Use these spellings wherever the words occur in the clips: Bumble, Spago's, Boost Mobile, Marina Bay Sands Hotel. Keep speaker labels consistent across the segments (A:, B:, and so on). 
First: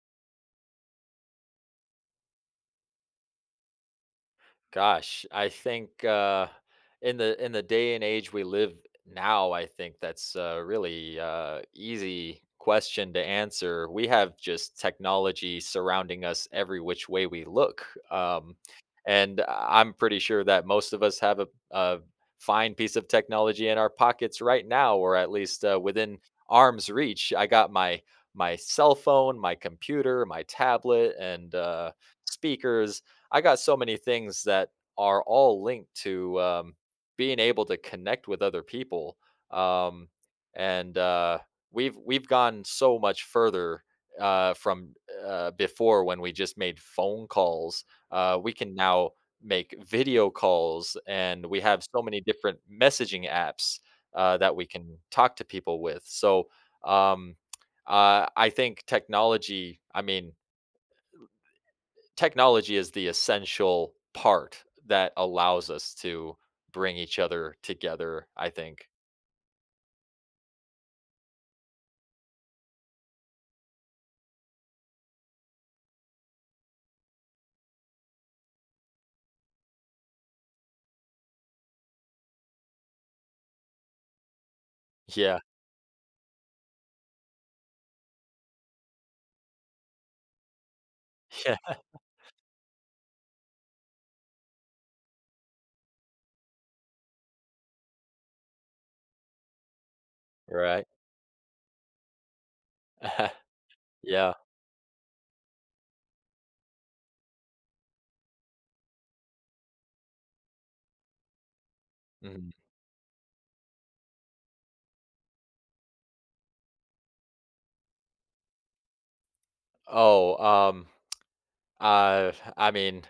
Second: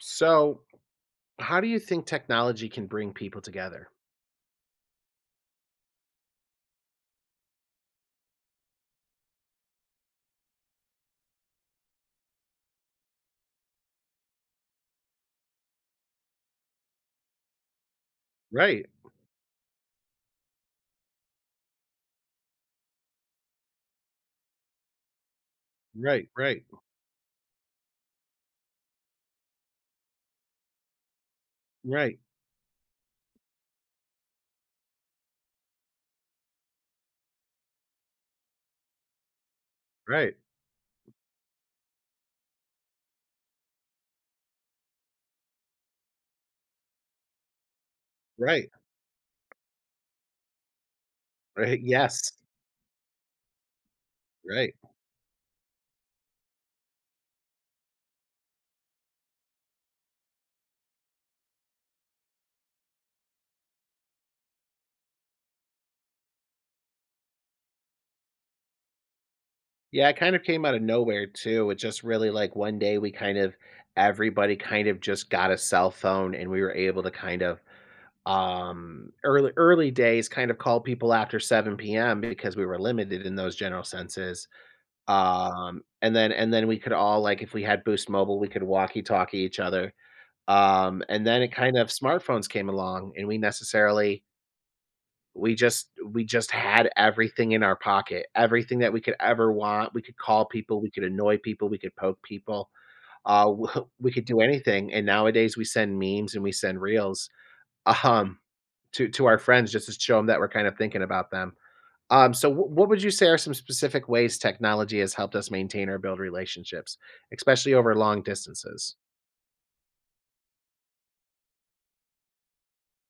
A: So, how do you think technology can bring people together?
B: Gosh, I think in the day and age we live now, I think that's a really easy question to answer. We have just technology surrounding us every which way we look.
A: Right,
B: And I- am pretty sure that most of us have a fine piece of technology in our pockets right now, or at least within
A: right, right,
B: arm's reach. I got my cell phone, my computer, my tablet, and
A: right,
B: speakers. I got so many things that are all linked to being able to connect with other people. Um,
A: right,
B: and We've gone so much further from before when we just made phone calls. We
A: right,
B: can now make video calls, and we
A: right.
B: have so many
A: Yes.
B: different messaging apps that we
A: Right.
B: can talk to people with. Um, I think technology. Technology is the essential part that allows us to bring each other together, I think.
A: Yeah, it kind of came out of nowhere too. It just really like one day we kind of everybody kind of just got a cell phone, and we were able to kind of early days kind of call people after 7 p.m. because we were limited in those general senses.
B: Yeah.
A: And then we could all, like, if we had Boost Mobile, we could walkie talkie each other. And then it
B: Yeah.
A: kind of smartphones came along, and we necessarily we just had everything in our pocket, everything that we could ever want. We could call people,
B: Right.
A: we could annoy people, we could poke people. We could
B: Yeah.
A: do anything. And nowadays we send memes and we send reels um to our friends just to show them that we're kind of thinking about them. Um,
B: Mhm.
A: so wh- what would you say are some specific ways technology has helped us maintain or build relationships, especially over long distances?
B: Oh, um, uh, I mean,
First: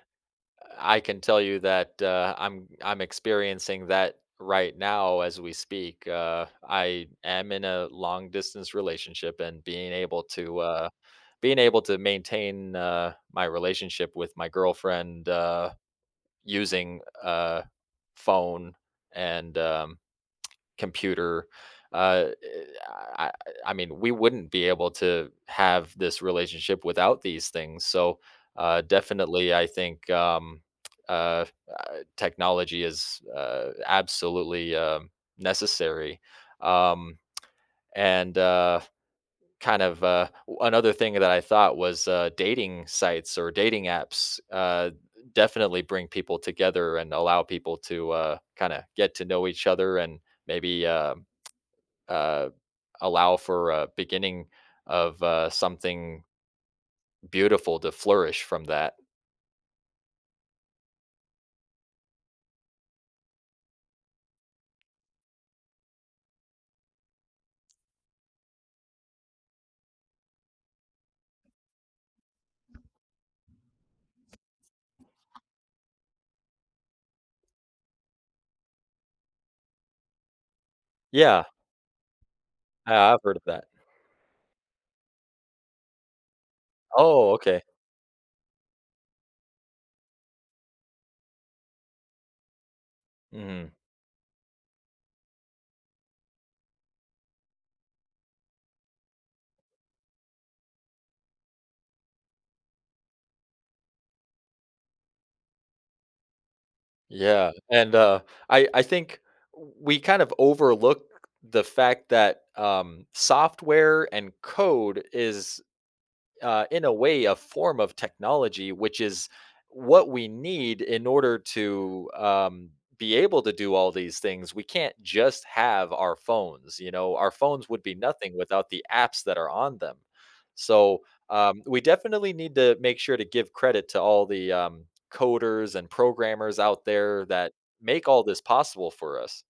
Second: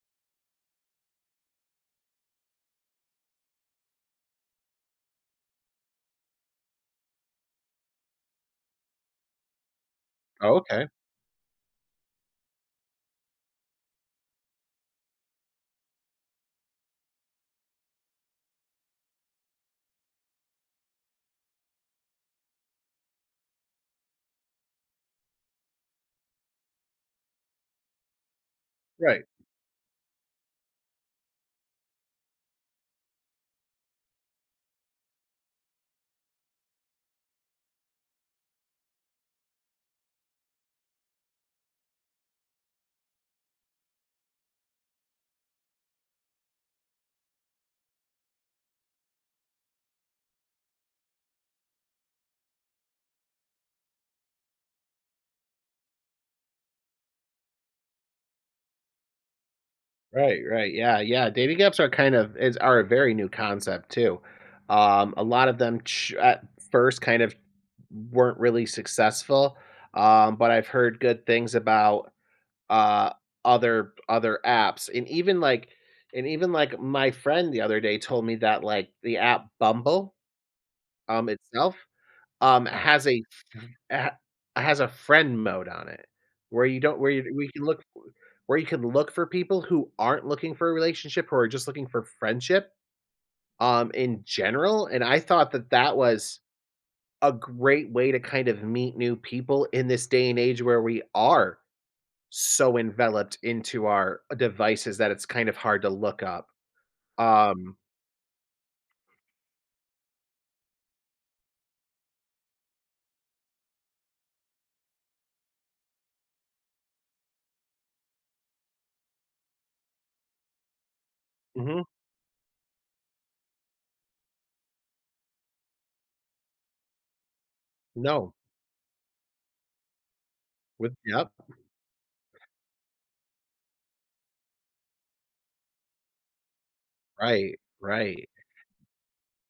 B: I can tell you that I'm experiencing that right now as we speak. I am in a long distance relationship, and
A: Oh, okay,
B: being able to maintain my relationship with my girlfriend. Using a phone and computer. Uh, I, I I mean, we wouldn't be able to have this relationship without these things. So,
A: right.
B: definitely, I think uh, uh, technology is absolutely necessary. Um, and kind of Another thing that I thought was, dating sites or dating apps definitely bring people together and allow people to, kind of get to know each other and maybe uh, allow for a beginning of something beautiful to flourish from that.
A: Right, right. Yeah, yeah. Dating apps are kind of is are a very new concept too. A lot of them at first kind of weren't really successful, but I've heard good things about uh, other apps, and even like my friend the other day told me that, like, the app Bumble
B: Yeah,
A: itself has
B: yeah,
A: a
B: I've
A: it
B: heard of that.
A: ha it has a friend mode on it, where you don't where
B: Oh,
A: you we
B: okay.
A: can look where you can look for people who aren't looking for a relationship, who are just looking for friendship,
B: Hmm.
A: in general, and I thought that that was a great way to kind of meet new people in this day and age where we are so enveloped into our devices that it's kind of hard to look up.
B: Yeah,
A: Um
B: and I think we kind of overlook the fact that software and code is, in a way, a form of technology, which is what we need in order
A: Mhm.
B: to be able to do all these things. We can't just have our phones. You know, our phones would be
A: No.
B: nothing without the apps that are on them.
A: With
B: So
A: Yep.
B: we definitely need to make sure to give credit to all the coders and programmers out there that
A: Right,
B: make all
A: right.
B: this possible for us.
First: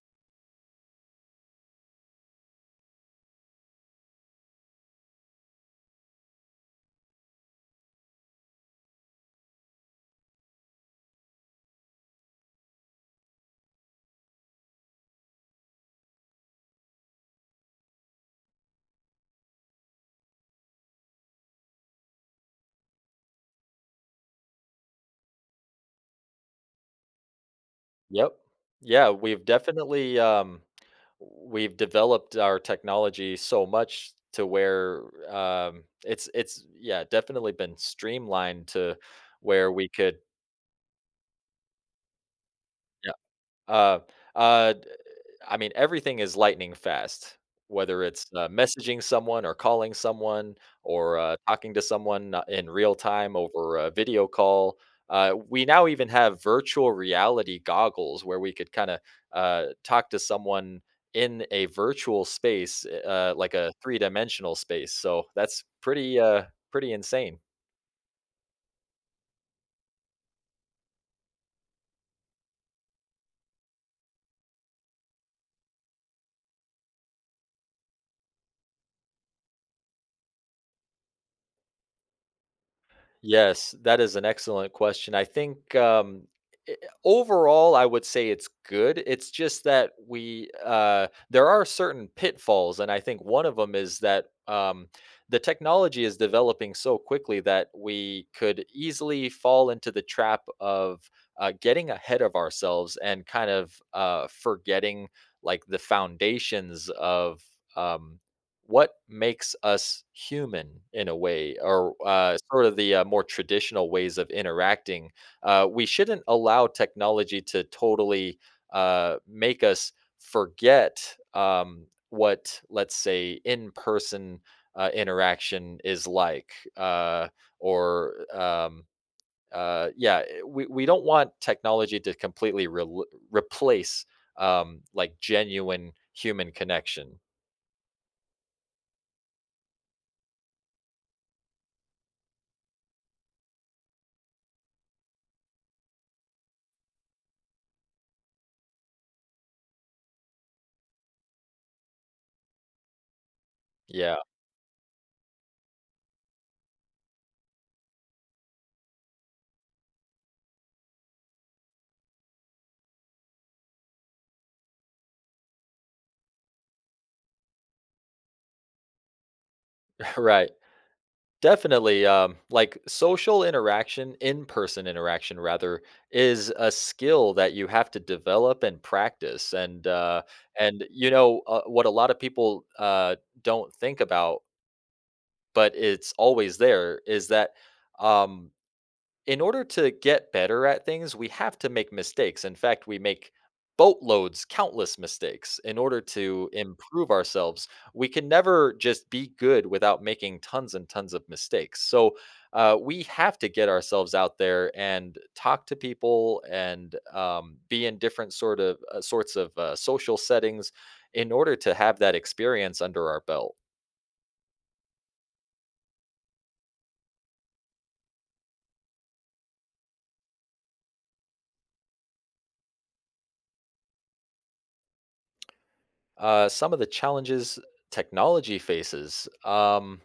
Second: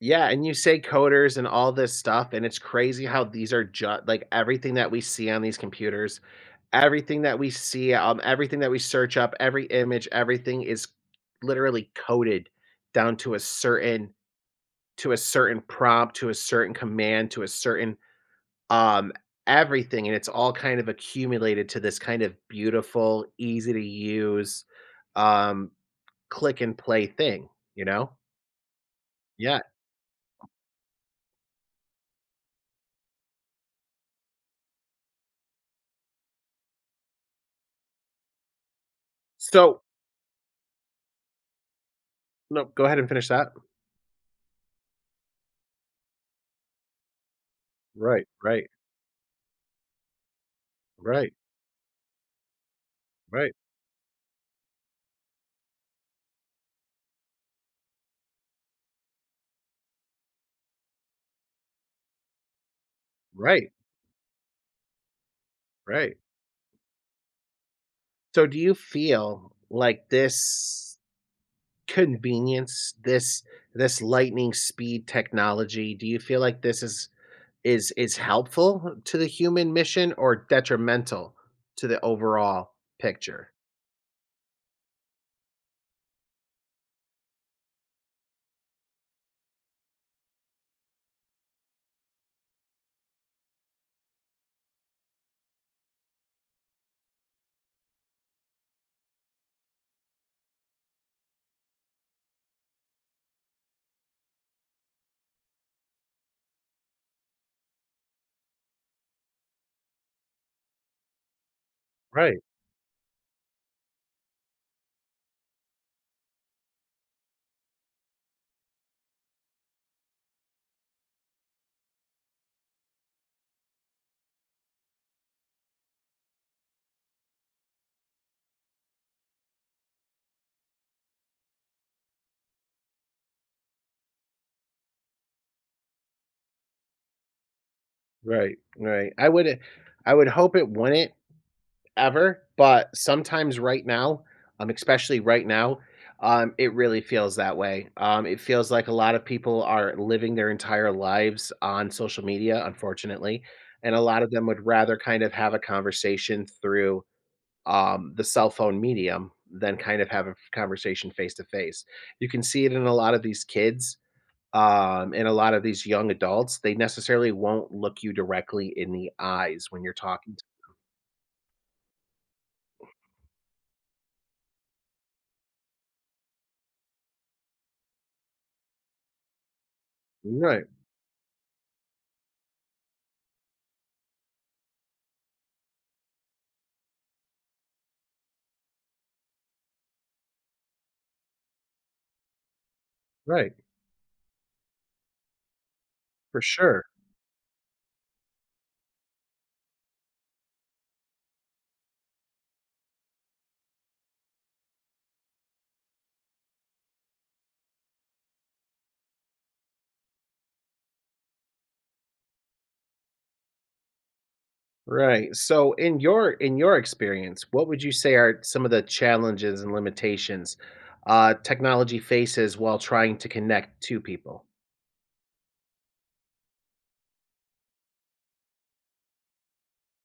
A: Yeah, and you say coders and all this stuff, and it's crazy how these are just like, everything that we see on these computers, everything that we see, everything that we search up, every image, everything is literally coded down to a certain prompt, to a certain command, to a certain, um, everything, and it's all kind of accumulated to this kind of beautiful, easy to use, um, click and play thing, you know?
B: Yep. Yeah, we've
A: Yeah.
B: definitely, we've developed our technology so much to where, it's yeah, definitely been streamlined to where
A: So
B: we could.
A: no, go ahead and finish that.
B: Uh, d I mean, everything is lightning fast, whether it's
A: Right, right,
B: messaging someone or calling someone or,
A: right,
B: talking to someone, in real time
A: right,
B: over a video call. We now even have virtual reality goggles where we could kinda, talk to someone in a virtual space, like
A: right,
B: a three-dimensional space, so that's
A: right.
B: pretty, pretty insane.
A: So do you feel like this convenience, this lightning speed technology, do you feel like this is helpful to the human mission, or detrimental to the overall picture?
B: Yes, that is an excellent question. I think, i- overall, I would say it's good. It's just that we, there are certain pitfalls, and I think one of them is that the technology is developing so quickly that we could easily fall into the trap of getting ahead of ourselves and kind of forgetting like the foundations of. Um, what makes us human in a way, or
A: Right,
B: sort of the more traditional ways of interacting. We shouldn't allow technology to totally make us forget what, let's say, in-person interaction is like. uh, or um, yeah we don't want technology to completely rel replace like genuine human connection.
A: right, right. I would hope it wouldn't ever, but sometimes right now, especially right now, it really feels that way. It feels like a lot of people are living their entire lives on social media, unfortunately, and a
B: Yeah.
A: lot of them would rather kind of have a conversation through the cell phone medium than kind of have a conversation face to face. You can see it in a lot of these kids, and a lot of these young adults. They necessarily won't look you directly in the eyes when you're talking.
B: Right. Definitely, like social interaction, in-person interaction rather, is a skill that you have to develop and practice.
A: Right,
B: And you know, what a lot of people don't think about, but it's always there, is that um, in order to get better at things, we have to make mistakes. In fact, we make
A: right,
B: boatloads, countless mistakes in order
A: for
B: to
A: sure.
B: improve ourselves. We can never just be good without making tons and tons of mistakes. So, we have to get ourselves out there and talk to people and be in different sorts of social settings in order to have that experience under our belt.
A: Right. So in your experience, what would you say are some of the challenges and limitations technology faces while trying to connect to people?
B: Some of the challenges technology faces.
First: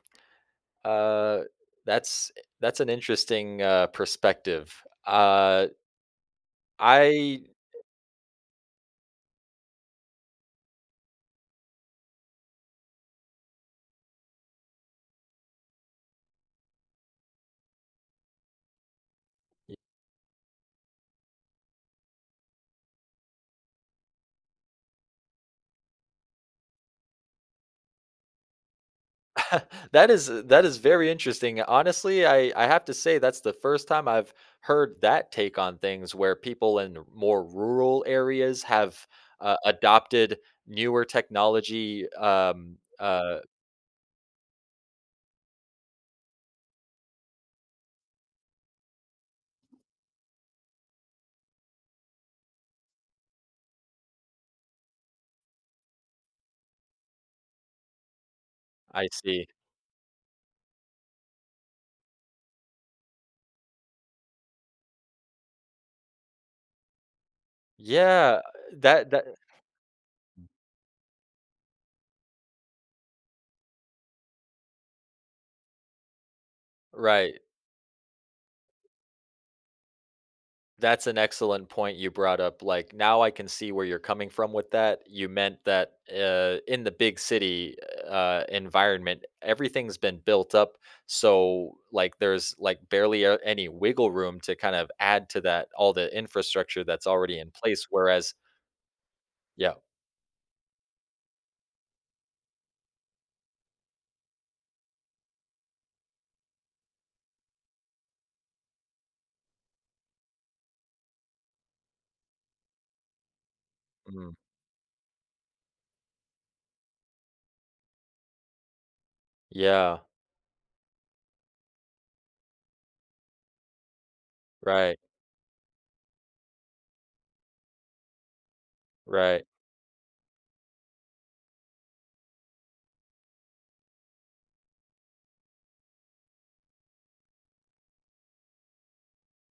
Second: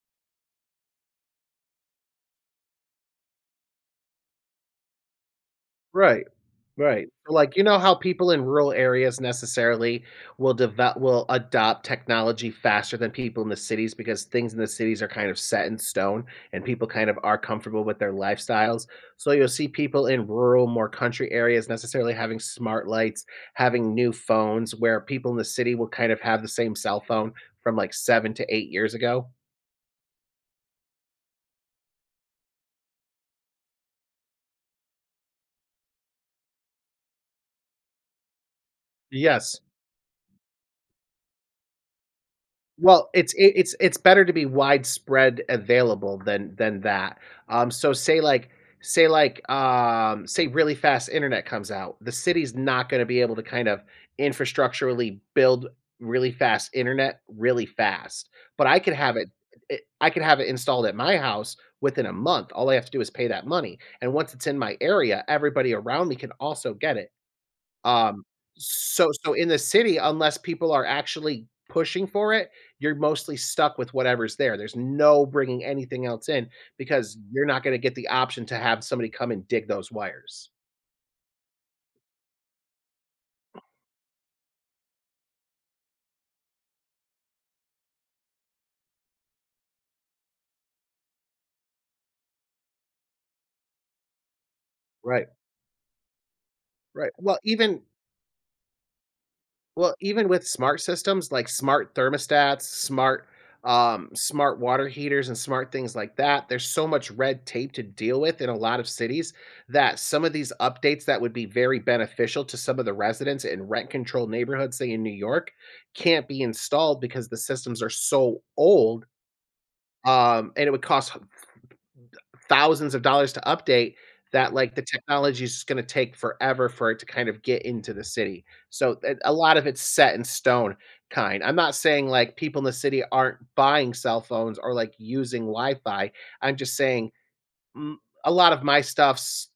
B: Uh, that's that's an interesting, perspective. Uh,
A: Right. Right. So,
B: I.
A: like, you know how people in rural areas necessarily will adopt technology faster than people in the cities because things in the cities are kind of set in stone, and people kind of are comfortable with their lifestyles. So you'll see people in rural, more country areas necessarily having smart lights, having new phones, where people in the city will kind of have the same cell phone from, like, 7 to 8 years ago.
B: That is that is very interesting. Honestly, I have to say that's the first time I've heard that take on things where people in more rural areas have
A: Yes.
B: adopted newer technology.
A: Well, it's it's better to be widespread available than that. So say really fast internet comes out, the city's not going to be able to kind of infrastructurally build really fast internet really fast. But I could
B: I
A: have it,
B: see.
A: I could have it installed at my house within a month. All I have to do is pay that money. And once it's in my area, everybody around me can also get it. Um,
B: Yeah,
A: so
B: that that
A: so in the city, unless people are actually pushing for it, you're mostly stuck with whatever's there. There's no bringing anything else in, because
B: Right.
A: you're not gonna get the option to have somebody come and dig those wires.
B: That's an excellent point you brought up. Like, now I can see where you're coming from with that. You meant that, in the big city environment, everything's been built up. So, like, there's like barely any wiggle room to kind of
A: Right,
B: add to that, all the infrastructure that's
A: right. Well,
B: already in
A: even
B: place. Whereas, yeah,
A: With smart systems, like smart thermostats, smart water heaters, and smart things like that, there's so much red tape to deal with in a lot of cities that some of these updates that would be very beneficial to some of the residents in rent controlled
B: mm,
A: neighborhoods, say, in New York, can't be installed because the systems are so old.
B: yeah,
A: And it would cost thousands of dollars to update that, like, the
B: right,
A: technology is going to take forever for it to kind of get into the city. So a
B: right,
A: lot of it's set in stone kind. I'm not saying, like, people in the city aren't buying cell phones or, like, using Wi-Fi. I'm just saying mm, a lot of my stuff's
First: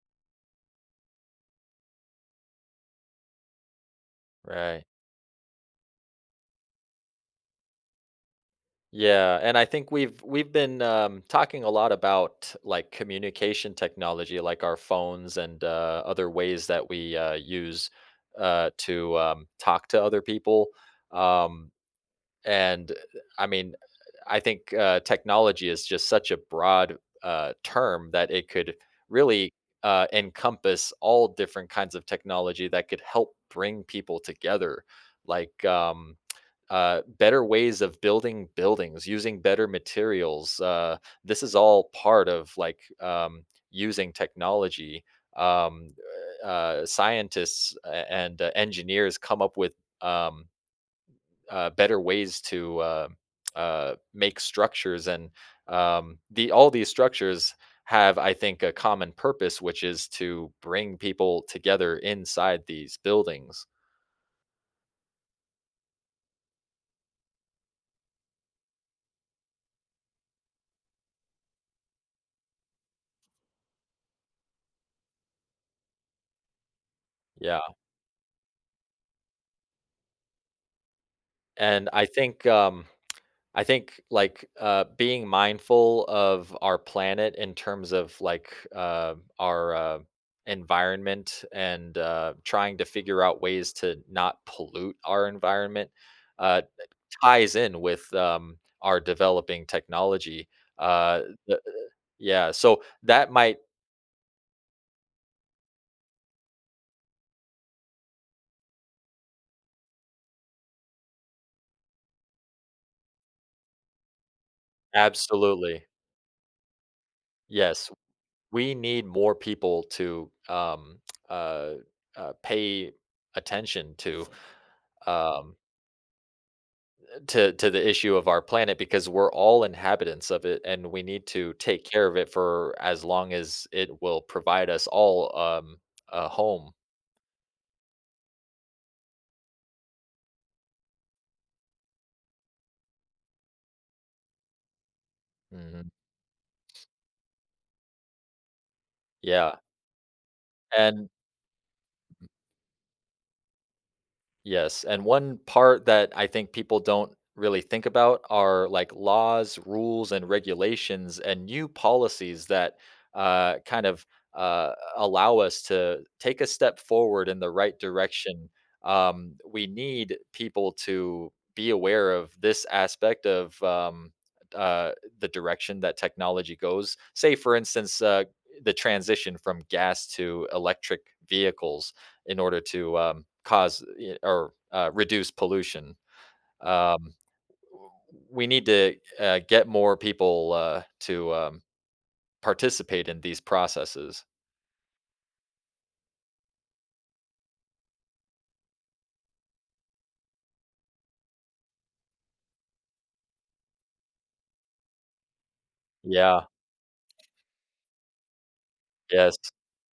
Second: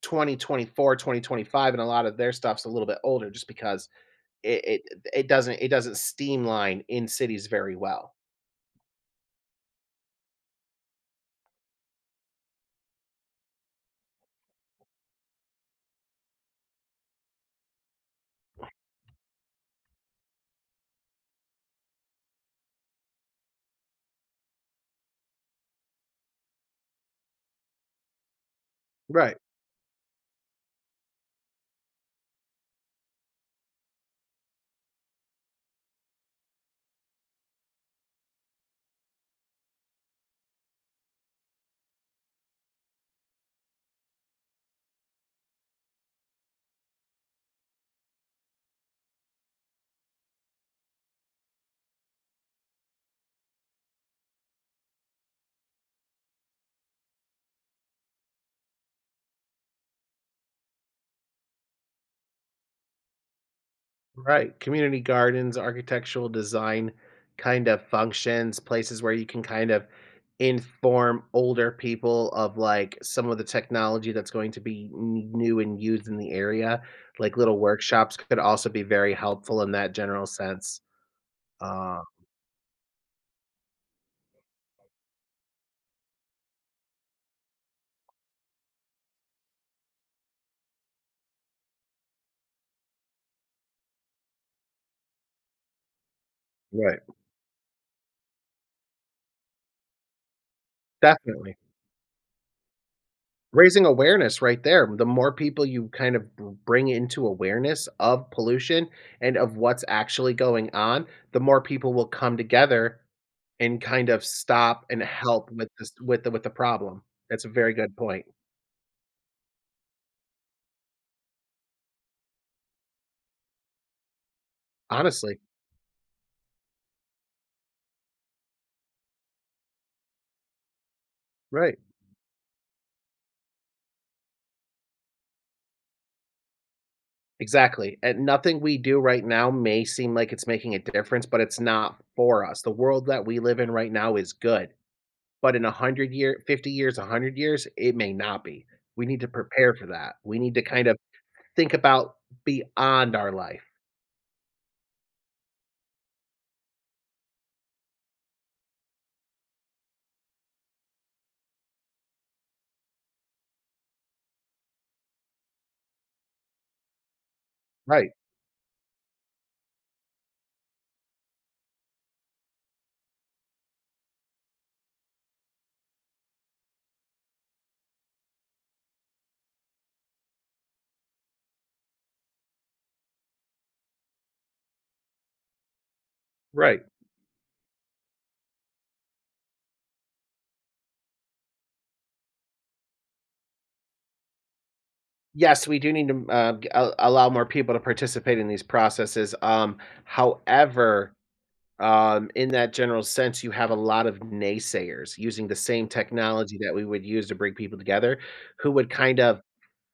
A: 2024, 2025, and a lot of their stuff's a little bit older just because it it
B: right.
A: it doesn't streamline in cities very well.
B: Yeah, and I think we've been talking a lot about like communication technology, like our phones and other ways that we use to talk to other people. Um, and I mean, I think technology is just such a broad term that it could
A: Right.
B: really encompass all different kinds of technology that could help bring people together. Like, better ways of building buildings, using better materials. This is all part of like using technology. Um, Scientists and engineers come up with um, better ways to make structures, and the all these structures have, I think, a common purpose, which is to bring people together inside these buildings.
A: Right. Community gardens, architectural design kind of functions, places where you can kind of inform older people of, like, some of the technology that's going to be new and used in the area. Like, little
B: Yeah,
A: workshops could also be very helpful in that general sense.
B: and
A: Uh,
B: I think like being mindful of our planet in terms of like our environment and trying to figure out ways to not pollute our environment uh,
A: right.
B: ties in with our developing technology. Uh,
A: Definitely.
B: th- yeah, so that might.
A: Raising awareness right there. The more people you kind of bring into awareness of pollution and of what's actually going on, the more people will come together and kind of stop and help with
B: Absolutely,
A: this with the problem. That's a very
B: yes,
A: good point.
B: we need more people to uh, pay attention to.
A: Honestly,
B: Um, to the issue of our planet, because we're all inhabitants of it and we need to
A: right.
B: take care of it for as long as it will provide us all a home.
A: Exactly, and nothing we do right now may seem like it's making a difference, but it's not for us. The world that we live in right now is good, but in
B: Mhm.
A: 100 year, 50 years, 100 years, it may not be. We need to
B: Yeah.
A: prepare for that. We need to kind of
B: And
A: think about beyond our life.
B: yes, and one part that I think people don't really think about are like laws, rules, and regulations, and new policies that kind of uh, allow us to take a step forward in the right
A: Right,
B: direction. We need people to be aware of this aspect of uh, the direction that technology goes. Say, for instance, the transition from gas to electric vehicles in order to cause or reduce pollution.
A: right.
B: Um, we need to get more people to participate in these processes.
A: Yes, we do need to, g a allow more people to participate in these processes, however, in that general sense, you have a lot of naysayers using the same
B: Yeah.
A: technology that we would use to bring people together, who would kind
B: Yes.
A: of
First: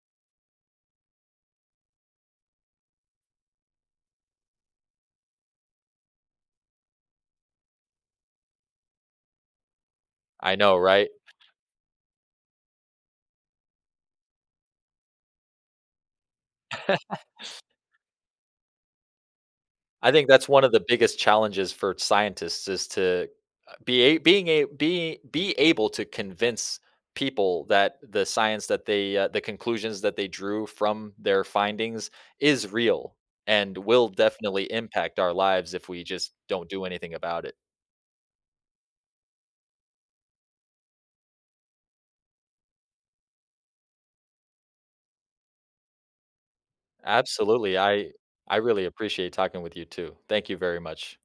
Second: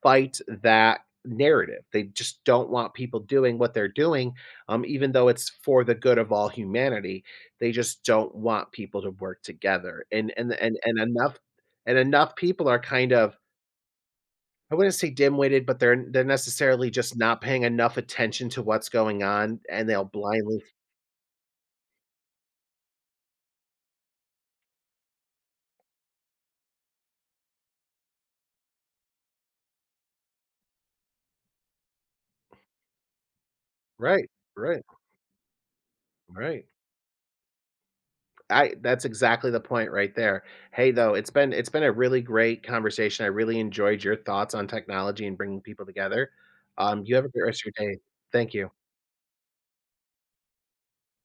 A: fight that narrative. They just don't want people doing what they're doing, even though it's for the good of all humanity. They just don't want people to work together. And and
B: I know,
A: and and
B: right?
A: enough and enough people are kind of, I wouldn't say dim-witted, but they're necessarily just not paying enough attention to what's going on, and they'll
B: I think that's
A: blindly.
B: one of the biggest challenges for scientists is to be a, being a be able to convince people that the conclusions that they drew from their findings is real and will
A: Right,
B: definitely
A: right,
B: impact our lives if we just
A: right.
B: don't do anything about it.
A: I that's exactly the point right there. Hey, though, it's been a really great conversation. I really enjoyed your thoughts on technology and bringing people together. You have a great rest of
B: Absolutely.
A: your day. Thank
B: I
A: you.
B: really appreciate talking with you too. Thank you very much.